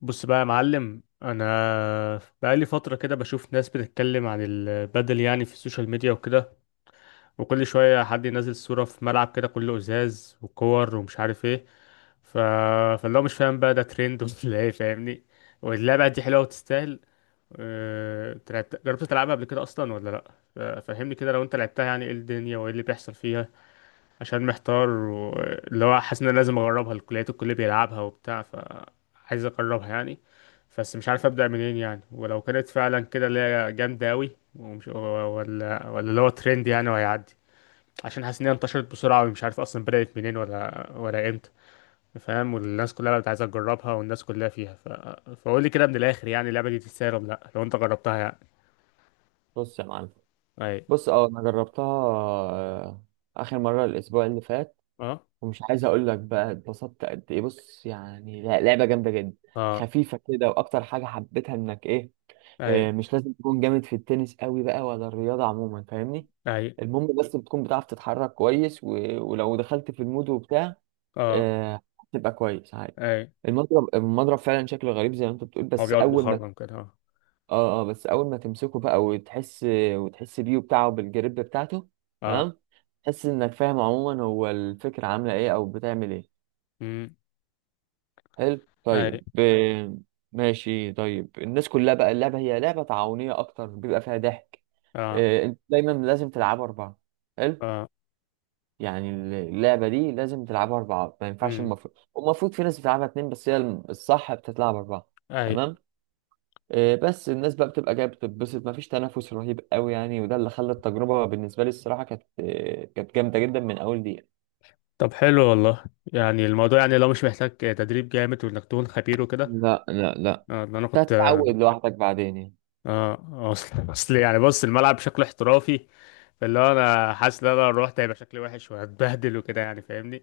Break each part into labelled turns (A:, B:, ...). A: بص بقى يا معلم، انا بقالي فتره كده بشوف ناس بتتكلم عن البدل يعني في السوشيال ميديا وكده. وكل شويه حد ينزل صوره في ملعب كده كله ازاز وكور ومش عارف ايه. ف... فاللي هو مش فاهم بقى ده ترند ولا ايه؟ فاهمني. واللعبه دي حلوه وتستاهل؟ جربت تلعبها قبل كده اصلا ولا لا؟ ف- فهمني كده لو انت لعبتها يعني ايه الدنيا وايه اللي بيحصل فيها. عشان محتار واللي هو حاسس ان أنا لازم اجربها، الكليات الكل بيلعبها وبتاع، فعايز اجربها يعني. بس مش عارف ابدا منين يعني، ولو كانت فعلا كده اللي هي جامده قوي ومش، ولا اللي هو ترند يعني وهيعدي. عشان حاسس ان هي انتشرت بسرعه ومش عارف اصلا بدات منين ولا امتى. فاهم، والناس كلها بقت عايزه تجربها والناس كلها فيها، فقول لي كده من الاخر، يعني اللعبه دي تستاهل ولا لا لو انت جربتها يعني؟
B: بص يا معلم.
A: اي.
B: بص، انا جربتها. اخر مره الاسبوع اللي فات.
A: اه.
B: ومش عايز اقول لك بقى اتبسطت قد ايه، بص يعني لا، لعبه جامده جدا،
A: اه.
B: خفيفه كده. واكتر حاجه حبيتها انك ايه
A: اي.
B: آه، مش لازم تكون جامد في التنس قوي بقى ولا الرياضه عموما، فاهمني.
A: اي.
B: المهم بس بتكون بتعرف تتحرك كويس، ولو دخلت في المود وبتاع
A: اه.
B: آه، هتبقى كويس عادي.
A: اي.
B: المضرب فعلا شكله غريب زي ما انت بتقول،
A: هو
B: بس
A: بيقعد
B: اول ما
A: مخرم كده اه.
B: اه بس اول ما تمسكه بقى وتحس بيه وبتاعه بالجريب بتاعته،
A: اه.
B: تمام. تحس انك فاهم عموما هو الفكرة عاملة ايه او بتعمل ايه.
A: امم.
B: حلو،
A: اي.
B: طيب، تمام. ماشي، طيب. الناس كلها بقى اللعبة هي لعبة تعاونية اكتر، بيبقى فيها ضحك
A: اه.
B: آه، انت دايما لازم تلعبها اربعة، حلو
A: اه.
B: يعني. اللعبة دي لازم تلعبها اربعة، ما ينفعش.
A: امم.
B: المفروض والمفروض في ناس بتلعبها اتنين، بس هي الصح بتتلعب اربعة،
A: اي.
B: تمام. إيه، بس الناس بقى بتبقى جايه بتتبسط، مفيش تنافس رهيب قوي يعني، وده اللي خلى التجربه بالنسبه لي الصراحه كانت جامده جدا من اول دقيقه.
A: طب حلو والله. يعني الموضوع يعني لو مش محتاج تدريب جامد وانك تكون خبير وكده.
B: لا لا لا،
A: اه ده انا
B: انت
A: كنت اه.
B: هتتعود لوحدك بعدين يعني.
A: آه، اصل اصل يعني بص الملعب بشكل احترافي. فاللي هو انا حاسس ان انا لو رحت هيبقى شكلي وحش وهتبهدل وكده يعني، فاهمني.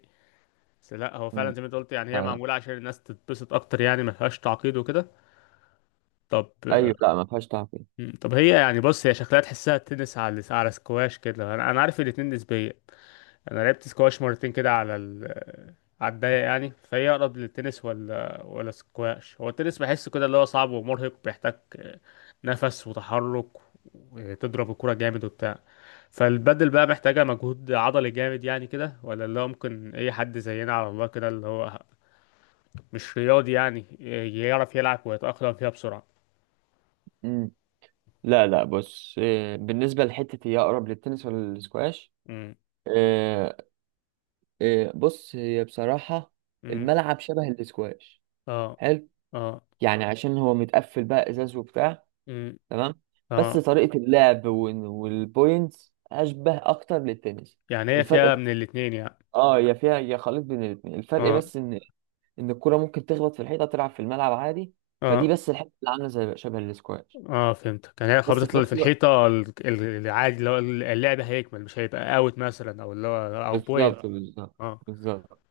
A: بس لا هو فعلا
B: مم.
A: زي ما انت قلت، يعني هي
B: لا.
A: معموله عشان الناس تتبسط اكتر، يعني ما فيهاش تعقيد وكده. طب.
B: ايوه، لا ما فيهاش تعقيد.
A: مم. طب هي يعني بص هي شكلها تحسها تنس على سكواش كده، انا عارف الاتنين نسبيه. انا لعبت سكواش مرتين كده على الضيق يعني، فهي اقرب للتنس ولا سكواش؟ هو التنس بحسه كده اللي هو صعب ومرهق، بيحتاج نفس وتحرك وتضرب الكرة جامد وبتاع. فالبدل بقى محتاجة مجهود عضلي جامد يعني كده، ولا اللي هو ممكن اي حد زينا على الله كده اللي هو مش رياضي يعني يعرف يلعب ويتأقلم فيها بسرعة؟
B: مم. لا لا، بص، بالنسبه لحته هي اقرب للتنس ولا الاسكواش؟
A: امم.
B: إيه، إيه، بص هي بصراحه
A: امم.
B: الملعب شبه الاسكواش،
A: اه.
B: حلو،
A: اه.
B: يعني عشان هو متقفل بقى ازاز وبتاع،
A: امم.
B: تمام. بس
A: اه.
B: طريقة اللعب والبوينتس أشبه أكتر للتنس.
A: يعني هي
B: الفرق
A: فيها
B: بس،
A: من الاتنين يعني؟
B: اه، يا فيها يا خليط بين الاتنين. الفرق
A: اه.
B: بس إن الكرة ممكن تخبط في الحيطة، تلعب في الملعب عادي. فدي
A: اه.
B: بس الحتة اللي عاملة زي شبه الاسكواش،
A: اه فهمتك، يعني هي
B: بس
A: خبطت
B: في
A: اللي في
B: نفس الوقت.
A: الحيطة العادي، اللي هو اللعب هيكمل مش هيبقى اوت مثلا، او اللي هو او بوينت؟
B: بالظبط بالظبط.
A: اه.
B: بالظبط.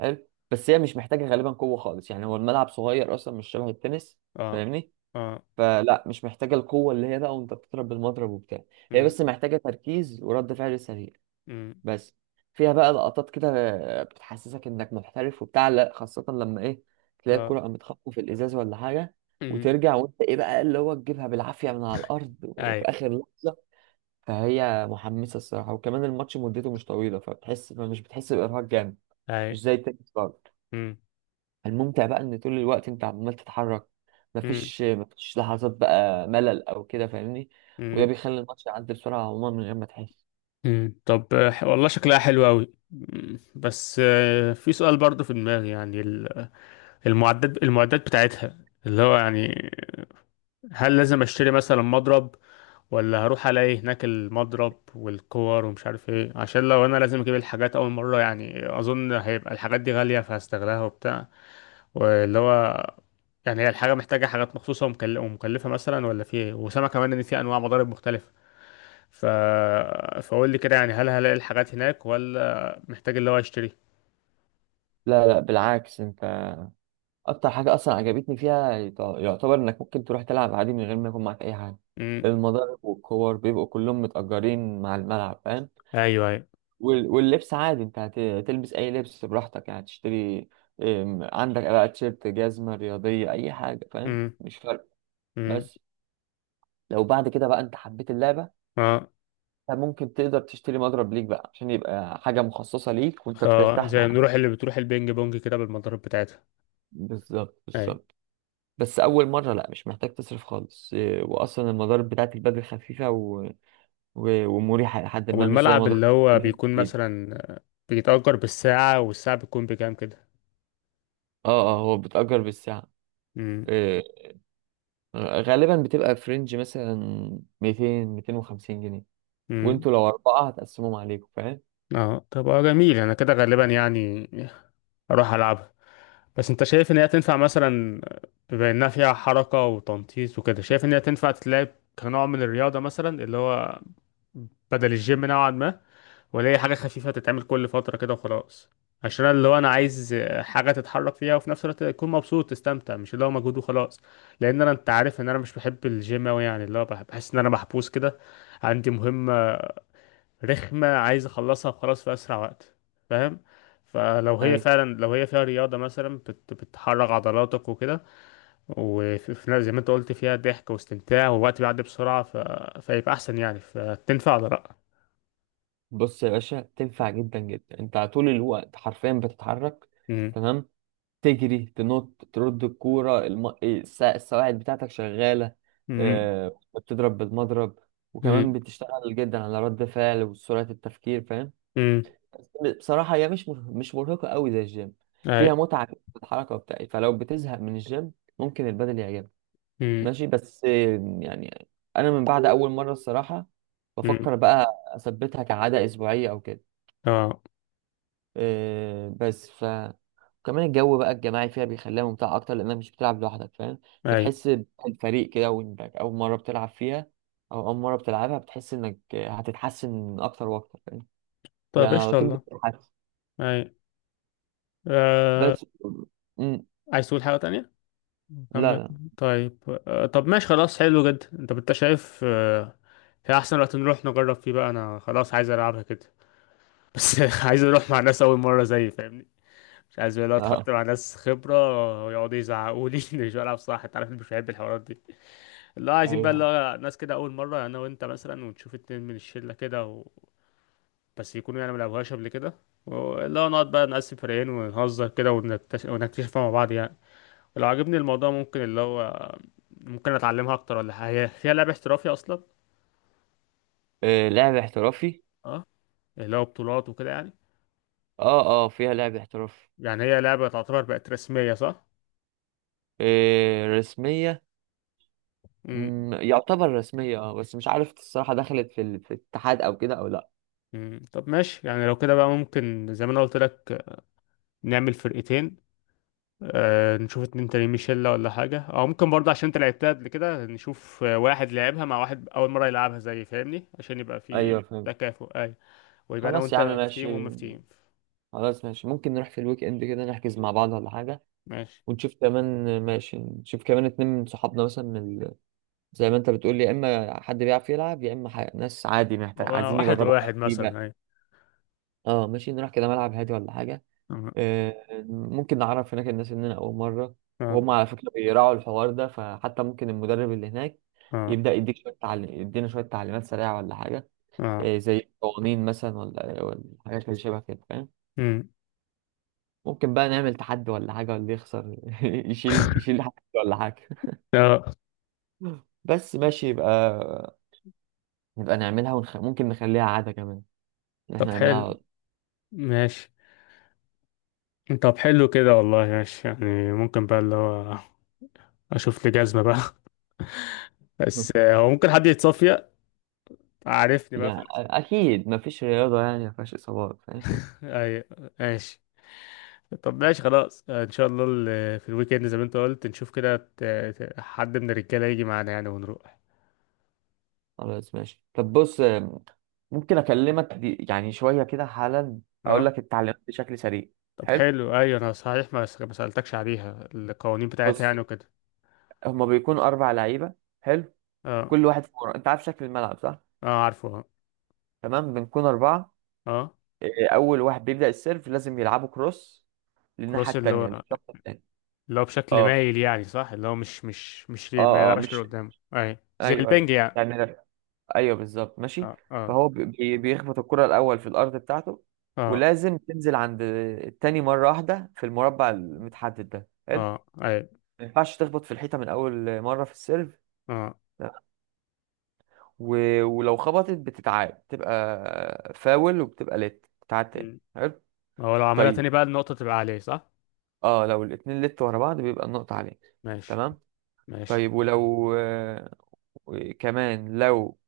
B: حلو. بس هي مش محتاجة غالبا قوة خالص يعني، هو الملعب صغير أصلا، مش شبه التنس،
A: اه.
B: فاهمني.
A: اه.
B: فلا، مش محتاجة القوة اللي هي بقى وأنت بتضرب بالمضرب وبتاع. هي
A: امم.
B: بس محتاجة تركيز ورد فعل سريع،
A: امم.
B: بس. فيها بقى لقطات كده بتحسسك انك محترف وبتاع، لا خاصة لما ايه، تلاقي
A: اه.
B: الكرة قامت خبطة في الازاز ولا حاجة،
A: امم.
B: وترجع وانت ايه بقى اللي هو تجيبها بالعافية من على الارض
A: اي.
B: وفي اخر لحظة. فهي محمسة الصراحة، وكمان الماتش مدته مش طويلة، فبتحس مش بتحس بإرهاق جامد،
A: اي.
B: مش زي التنس برضه.
A: امم.
B: الممتع بقى ان طول الوقت انت عمال تتحرك،
A: امم.
B: مفيش لحظات بقى ملل او كده، فاهمني. وده
A: امم.
B: بيخلي الماتش يعدي بسرعة عموما من غير ما تحس.
A: امم. طب والله شكلها حلو قوي. بس في سؤال برضه في دماغي يعني المعدات بتاعتها، اللي هو يعني، هل لازم اشتري مثلا مضرب؟ ولا هروح الاقي هناك المضرب والكور ومش عارف ايه؟ عشان لو انا لازم اجيب الحاجات اول مره يعني، اظن هيبقى الحاجات دي غاليه فهستغلها وبتاع. واللي هو يعني هي الحاجه محتاجه حاجات مخصوصه ومكلفه مثلا ولا في ايه؟ وسامع كمان ان في انواع مضارب مختلفه. ف فقول لي كده يعني هل هلاقي الحاجات هناك ولا محتاج اللي هو اشتري؟
B: لا لا بالعكس، انت اكتر حاجه اصلا عجبتني فيها يعتبر انك ممكن تروح تلعب عادي من غير ما يكون معاك اي حاجه.
A: امم.
B: المضارب والكور بيبقوا كلهم متأجرين مع الملعب، فاهم.
A: ايوه ايوه.
B: واللبس عادي انت هتلبس اي لبس براحتك يعني تشتري. عندك بقى تيشيرت، جزمه رياضيه، اي حاجه، فاهم،
A: امم.
B: مش فارق.
A: امم.
B: بس لو بعد كده بقى انت حبيت اللعبه،
A: اه.
B: انت ممكن تقدر تشتري مضرب ليك بقى عشان يبقى حاجه مخصصه ليك وانت بترتاح
A: زي
B: معاها.
A: نروح اللي بتروح البينج بونج كده بالمضارب بتاعتها.
B: بالظبط
A: أيوة.
B: بالظبط. بس اول مره لا، مش محتاج تصرف خالص، واصلا المضارب بتاعت البدل خفيفه ومريحه لحد ما، مش زي
A: والملعب
B: مضارب
A: اللي هو
B: البلاد
A: بيكون
B: كتير.
A: مثلا بيتأجر بالساعة، والساعة بتكون بكام كده؟
B: اه اه، هو بتأجر بالساعه
A: امم.
B: إيه، غالبا بتبقى في رينج مثلا 200 250 جنيه،
A: امم.
B: وانتوا لو اربعه هتقسمهم عليكم، فاهم.
A: اه طب جميل. انا كده غالبا يعني اروح العبها. بس انت شايف ان هي تنفع مثلا، بما انها فيها حركة وتنطيط وكده، شايف ان هي تنفع تتلعب كنوع من الرياضة مثلا، اللي هو بدل الجيم نوعا ما؟ ولا هي حاجة خفيفة تتعمل كل فترة كده وخلاص؟ عشان أنا اللي هو أنا عايز حاجة تتحرك فيها وفي نفس الوقت تكون مبسوط تستمتع، مش اللي هو مجهود وخلاص. لأن أنا أنت عارف إن أنا مش بحب الجيم أوي يعني، اللي هو بحس إن أنا محبوس كده، عندي مهمة رخمة عايز أخلصها وخلاص في أسرع وقت، فاهم؟ فلو هي
B: ايوه،
A: فعلا، لو هي فيها رياضة مثلا بتحرك عضلاتك وكده، وفي زي ما أنت قلت فيها ضحك واستمتاع والوقت بيعدي بسرعة، فيبقى أحسن يعني، فتنفع ولا لأ؟
B: بص يا باشا تنفع جدا جدا، انت على طول الوقت حرفيا بتتحرك،
A: مم.
B: تمام. تجري، تنط، ترد الكورة، السواعد بتاعتك شغالة، بتضرب بالمضرب، وكمان
A: مم.
B: بتشتغل جدا على رد فعل وسرعة التفكير، فاهم.
A: مم.
B: بصراحة هي مش مرهقة قوي زي الجيم،
A: اي.
B: فيها متعة في الحركة بتاعي، فلو بتزهق من الجيم ممكن البدل يعجبك.
A: امم.
B: ماشي، بس، يعني أنا من بعد أول مرة الصراحة
A: امم.
B: بفكر بقى أثبتها كعادة أسبوعية أو كده
A: اه.
B: آه، بس ف وكمان الجو بقى الجماعي فيها بيخليها ممتعة أكتر لأنك مش بتلعب لوحدك، فاهم.
A: اي.
B: بتحس بالفريق كده، وإنك أول مرة بتلعب فيها أو أول مرة بتلعبها بتحس إنك هتتحسن أكتر وأكتر، فاهم.
A: طيب
B: يعني
A: ايش
B: على طول
A: الله.
B: بتتحسن،
A: اي. آه.
B: بس. مم.
A: عايز تقول حاجة تانية؟
B: لا
A: كمل.
B: لا.
A: طيب. آه. طب ماشي خلاص، حلو جدا. انت شايف في احسن وقت نروح نجرب فيه بقى، انا خلاص عايز العبها كده. بس عايز اروح مع ناس اول مرة زيي فاهمني. مش عايز بقى لو اتحط
B: آه.
A: مع ناس خبرة ويقعدوا يزعقوا لي إني مش بلعب صح، انت عارف إني مش بحب الحوارات دي. اللي هو عايزين بقى اللي
B: أيوه.
A: هو ناس كده اول مرة انا وانت مثلا، ونشوف اتنين من الشلة كده، بس يكونوا يعني ملعبوهاش قبل كده. اللي هو نقعد بقى نقسم فريقين ونهزر كده ونكتشفها مع بعض يعني. لو عجبني الموضوع ممكن اللي هو ممكن اتعلمها اكتر ولا حاجة، هي فيها لعبة احترافية اصلا؟
B: آه. لعب احترافي.
A: اه اللي هو بطولات وكده يعني،
B: أه أه، فيها لعب احترافي.
A: يعني هي لعبة تعتبر بقت رسمية صح؟
B: آه. رسمية.
A: امم.
B: يعتبر رسمية، أه، بس مش عارف الصراحة دخلت في الاتحاد أو كده أو لأ.
A: أمم. طب ماشي يعني لو كده بقى ممكن زي ما انا قلت لك نعمل فرقتين. نشوف اتنين تانيين، ميشيلا ولا حاجة، او ممكن برضه عشان انت لعبتها قبل كده نشوف واحد لعبها مع واحد اول مرة يلعبها زي، فاهمني؟ عشان يبقى في
B: أيوه فاهم.
A: تكافؤ اي. ويبقى انا
B: خلاص يا عم
A: وانت في تيم
B: ماشي.
A: وهم في تيم.
B: خلاص ماشي، ممكن نروح في الويك اند كده نحجز مع بعض ولا حاجة.
A: ماشي.
B: ونشوف كمان ماشي نشوف كمان اتنين من صحابنا مثلا زي ما انت بتقول يا اما حد بيعرف يلعب يا اما ناس عادي محتاج عايزين
A: واحد
B: يجربوا
A: وواحد
B: حاجة
A: مثلا
B: جديدة.
A: أيوة.
B: اه ماشي، نروح كده ملعب هادي ولا حاجة.
A: اه.
B: آه، ممكن نعرف هناك الناس اننا اول مرة،
A: اه.
B: وهم على فكرة بيراعوا الحوار ده، فحتى ممكن المدرب اللي هناك
A: اه.
B: يبدأ يديك شوية تعليم يدينا شوية تعليمات سريعة ولا حاجة.
A: اه.
B: آه، زي قوانين مثلا ولا حاجات اللي شبه كده، فاهم.
A: امم.
B: ممكن بقى نعمل تحدي ولا حاجة، واللي يخسر يشيل حاجة ولا حاجة،
A: اه.
B: بس. ماشي، يبقى نعملها ممكن نخليها عادة كمان إن احنا
A: طب
B: نعملها
A: حلو.
B: على
A: ماشي. طب حلو كده والله ماشي، يعني ممكن بقى اللي هو اشوف لي جزمة بقى بس
B: طول.
A: هو ممكن حد يتصفي عارفني بقى في
B: يعني
A: اللي
B: أكيد مفيش رياضة يعني مفيهاش إصابات، فاهم.
A: ايوه. ماشي. طب ماشي خلاص ان شاء الله في الويك اند زي ما انت قلت نشوف كده حد من الرجاله يجي معانا يعني ونروح.
B: خلاص ماشي، طب بص، ممكن أكلمك يعني شوية كده حالا أقول
A: اه
B: لك التعليمات بشكل سريع.
A: طب
B: حلو.
A: حلو ايوه، انا صحيح ما سألتكش عليها القوانين بتاعتها
B: بص،
A: يعني وكده.
B: هما بيكونوا أربع لعيبة، حلو.
A: اه.
B: كل واحد في مرة أنت عارف شكل الملعب، صح؟
A: اه عارفه اه.
B: تمام، بنكون أربعة
A: اه
B: إيه، أول واحد بيبدأ السيرف لازم يلعبوا كروس للناحية
A: كروس، اللي
B: التانية،
A: هو
B: للشخص التاني.
A: اللي هو بشكل
B: اه
A: مايل يعني صح؟ اللي هو مش ما
B: اه اه،
A: يلعبش
B: مش،
A: لقدام، اي زي
B: ايوه ايوه،
A: البنج يعني.
B: يعني لا. ايوه بالظبط، ماشي.
A: اه. اه.
B: فهو بيخبط الكرة الأول في الأرض بتاعته،
A: اه.
B: ولازم تنزل عند التاني مرة واحدة في المربع المتحدد ده، حلو.
A: اه. اي.
B: ما ينفعش تخبط في الحيطة من أول مرة في السيرف،
A: اه.
B: لا. و... ولو خبطت بتتعاد، تبقى فاول، وبتبقى لت تتعاد تاني،
A: مم.
B: حلو.
A: هو لو عملها
B: طيب،
A: تاني بقى النقطة تبقى عليه صح؟
B: اه، لو الاتنين لت ورا بعض بيبقى النقطة عليك،
A: ماشي.
B: تمام.
A: ماشي.
B: طيب، ولو، كمان لو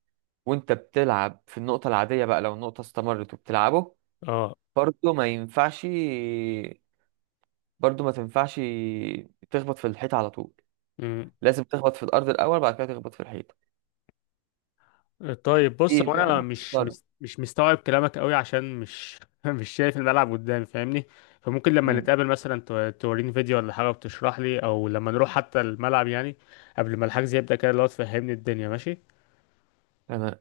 B: وانت بتلعب في النقطة العادية بقى، لو النقطة استمرت وبتلعبه،
A: اه.
B: برضه ما ينفعش برضه ما تنفعش تخبط في الحيط على طول. لازم تخبط في الأرض الأول، بعد كده تخبط في الحيط.
A: طيب
B: دي
A: بص هو
B: ده
A: انا مش
B: خسارة.
A: مش مش مستوعب كلامك قوي عشان مش مش شايف الملعب قدامي فاهمني. فممكن لما نتقابل مثلا توريني فيديو ولا حاجه، وتشرح لي، او لما نروح حتى الملعب يعني قبل ما الحجز يبدا كده لو تفهمني الدنيا. ماشي.
B: مم.